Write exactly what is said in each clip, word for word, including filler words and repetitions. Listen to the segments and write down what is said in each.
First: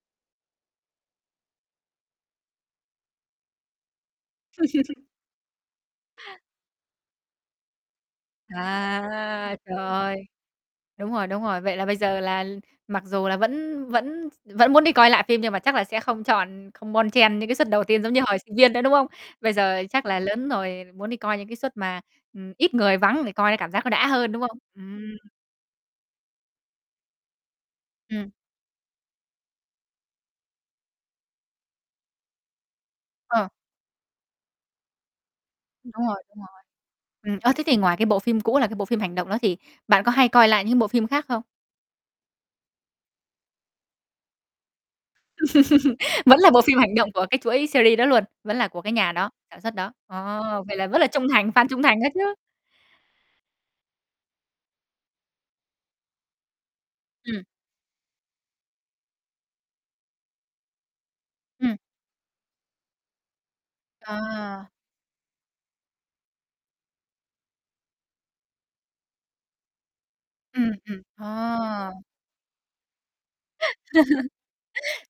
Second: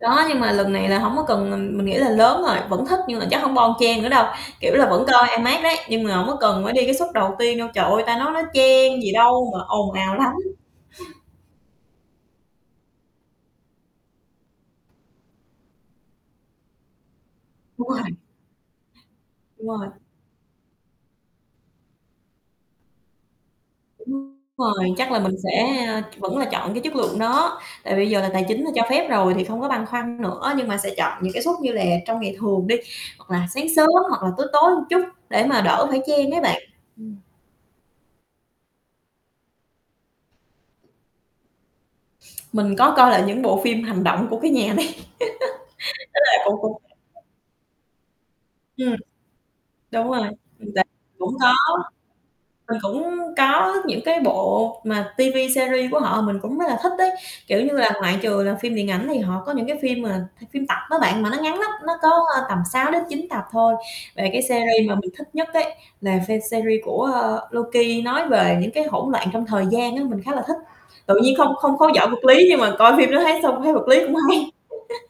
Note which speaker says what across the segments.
Speaker 1: Đó, nhưng mà lần này là hổng có cần ừm, mình nghĩ là lớn rồi, vẫn thích nhưng mà chắc hổng bon chen nữa đâu, kiểu là vẫn coi IMAX đấy, nhưng mà hổng có cần phải đi cái suất đầu tiên đâu. Trời ơi, ta nói nó chen gì đâu
Speaker 2: À,
Speaker 1: mà
Speaker 2: trời
Speaker 1: ồn ào
Speaker 2: ơi.
Speaker 1: lắm.
Speaker 2: Đúng rồi, đúng rồi. Vậy là bây giờ là mặc dù là vẫn vẫn s vẫn muốn đi coi lại phim nhưng mà chắc là sẽ không chọn ừ, không bon chen những cái suất đầu
Speaker 1: Đúng rồi.
Speaker 2: tiên giống như hồi sinh viên nữa, đúng không? Bây
Speaker 1: Đúng
Speaker 2: giờ
Speaker 1: rồi.
Speaker 2: chắc là lớn rồi, muốn đi coi những cái suất mà, ừm, ít người, vắng để coi cái cảm giác nó đã hơn,
Speaker 1: Đúng
Speaker 2: đúng không?
Speaker 1: rồi.
Speaker 2: Ừm.
Speaker 1: Chắc là mình sẽ, a vẫn là chọn cái chất lượng đó, tại vì bây giờ
Speaker 2: Ừm.
Speaker 1: là tài chính là cho phép rồi thì không có băn khoăn nữa, nhưng mà sẽ chọn những cái suất như là trong ngày thường đi. Hoặc là
Speaker 2: Ừ.
Speaker 1: sáng sớm hoặc là tối, tối chút để mà đỡ phải
Speaker 2: Đúng rồi,
Speaker 1: chen
Speaker 2: đúng
Speaker 1: ấy bạn.
Speaker 2: rồi.
Speaker 1: Ừm.
Speaker 2: Ừm. Ơ, thế thì ngoài cái bộ phim cũ là cái bộ phim hành động đó thì bạn có hay coi lại những bộ phim khác không?
Speaker 1: Mình có coi lại những bộ phim hành động của cái nhà này, đó là
Speaker 2: Vẫn là
Speaker 1: cũng
Speaker 2: bộ phim
Speaker 1: cũng
Speaker 2: hành động của cái chuỗi series đó luôn, vẫn là của cái
Speaker 1: Ừm.
Speaker 2: nhà đó, sản xuất đó.
Speaker 1: Đúng
Speaker 2: Ồ!
Speaker 1: rồi,
Speaker 2: Vậy là vẫn là
Speaker 1: [unintelligible]
Speaker 2: trung
Speaker 1: cũng
Speaker 2: thành
Speaker 1: có.
Speaker 2: fan trung thành đó chứ.
Speaker 1: Mình cũng có những cái bộ mà TV series của họ, mình cũng rất là thích đấy.
Speaker 2: Ừm.
Speaker 1: Kiểu như là, ngoại trừ là phim điện ảnh thì họ có những cái phim mà phim tập đó bạn, mà nó ngắn lắm,
Speaker 2: Ừm.
Speaker 1: nó có, a, tầm sáu đến chín tập thôi. Về cái
Speaker 2: À.
Speaker 1: series mà mình thích nhất ấy, là fan series của, ơ, Loki nói về những cái hỗn loạn trong thời gian á, mình khá là thích.
Speaker 2: Ừm, ừm.
Speaker 1: Tự nhiên không không khó
Speaker 2: À.
Speaker 1: giỏi vật lý nhưng mà coi phim đó thấy xong thấy vật lý cũng hay.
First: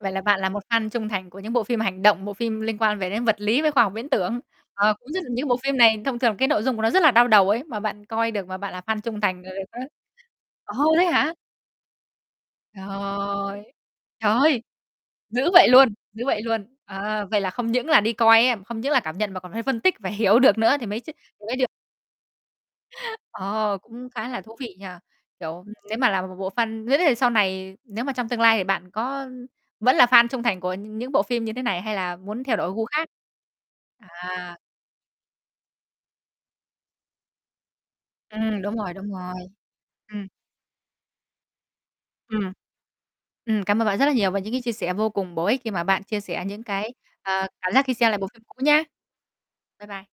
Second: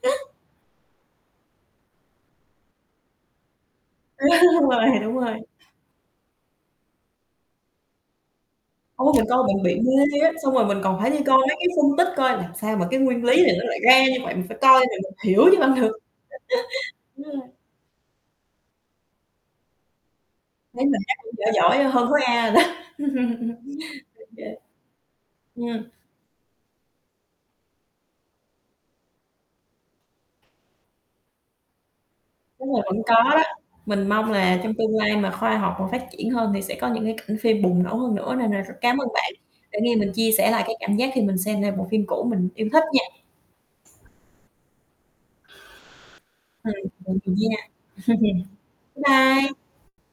Speaker 2: Vậy là bạn là một fan trung thành của những bộ phim hành động, bộ phim liên quan về đến vật lý, với khoa học viễn
Speaker 1: Á,
Speaker 2: tưởng.
Speaker 1: đúng rồi,
Speaker 2: Ờ, cũng
Speaker 1: đúng
Speaker 2: rất là
Speaker 1: rồi.
Speaker 2: những bộ phim này thông thường cái nội dung của nó rất là đau đầu ấy, mà bạn coi được mà bạn là fan
Speaker 1: Ô,
Speaker 2: trung
Speaker 1: mình
Speaker 2: thành
Speaker 1: coi mình bị
Speaker 2: [unintelligible]
Speaker 1: mê á, xong rồi mình
Speaker 2: Ồ,
Speaker 1: còn
Speaker 2: thế
Speaker 1: phải đi
Speaker 2: hả?
Speaker 1: coi mấy cái phân tích coi làm sao mà cái nguyên lý này nó
Speaker 2: Trời,
Speaker 1: lại ra như
Speaker 2: trời
Speaker 1: vậy, mình phải
Speaker 2: ơi!
Speaker 1: coi [unintelligible] mình hiểu
Speaker 2: Dữ
Speaker 1: cho
Speaker 2: vậy
Speaker 1: bằng
Speaker 2: luôn,
Speaker 1: được.
Speaker 2: dữ vậy luôn. Ờ,
Speaker 1: Ừm.
Speaker 2: vậy là không những là đi coi á không những là cảm nhận mà còn phải phân tích và hiểu được nữa
Speaker 1: Thấy
Speaker 2: thì mới
Speaker 1: mình
Speaker 2: ch
Speaker 1: chắc cũng
Speaker 2: thì
Speaker 1: giỏi
Speaker 2: mới được.
Speaker 1: giỏi hơn khối A rồi đó.
Speaker 2: Ờ, cũng
Speaker 1: Ô
Speaker 2: khá là
Speaker 1: kê.
Speaker 2: thú vị nhỉ? Kiểu, ừm,
Speaker 1: Ừm.
Speaker 2: nếu mà là một bộ fan [unintelligible] sau này nếu mà trong tương lai thì bạn có vẫn là fan trung thành của nh những bộ phim như thế này, hay là muốn theo đổi
Speaker 1: Đúng rồi,
Speaker 2: gu
Speaker 1: vẫn
Speaker 2: khác?
Speaker 1: có đó, mình mong
Speaker 2: À.
Speaker 1: là trong tương lai mà khoa học mà phát triển hơn thì sẽ có những cái cảnh phim bùng nổ hơn nữa. Nên nà
Speaker 2: Ừm,
Speaker 1: rất
Speaker 2: đúng rồi,
Speaker 1: cám ơn
Speaker 2: đúng
Speaker 1: bạn
Speaker 2: rồi.
Speaker 1: đã nghe mình
Speaker 2: Ừm.
Speaker 1: chia sẻ lại cái cảm giác khi mình xem lại bộ phim cũ mình
Speaker 2: Ừm.
Speaker 1: yêu thích nha.
Speaker 2: Ừm, cảm ơn bạn rất là nhiều về những cái chia sẻ vô cùng bổ ích khi mà bạn chia sẻ những
Speaker 1: Ừm.
Speaker 2: cái,
Speaker 1: Vậy thì
Speaker 2: ờ,
Speaker 1: nha.
Speaker 2: cảm giác khi xem lại bộ phim cũ nhá.
Speaker 1: Bye bye.
Speaker 2: Bye bye.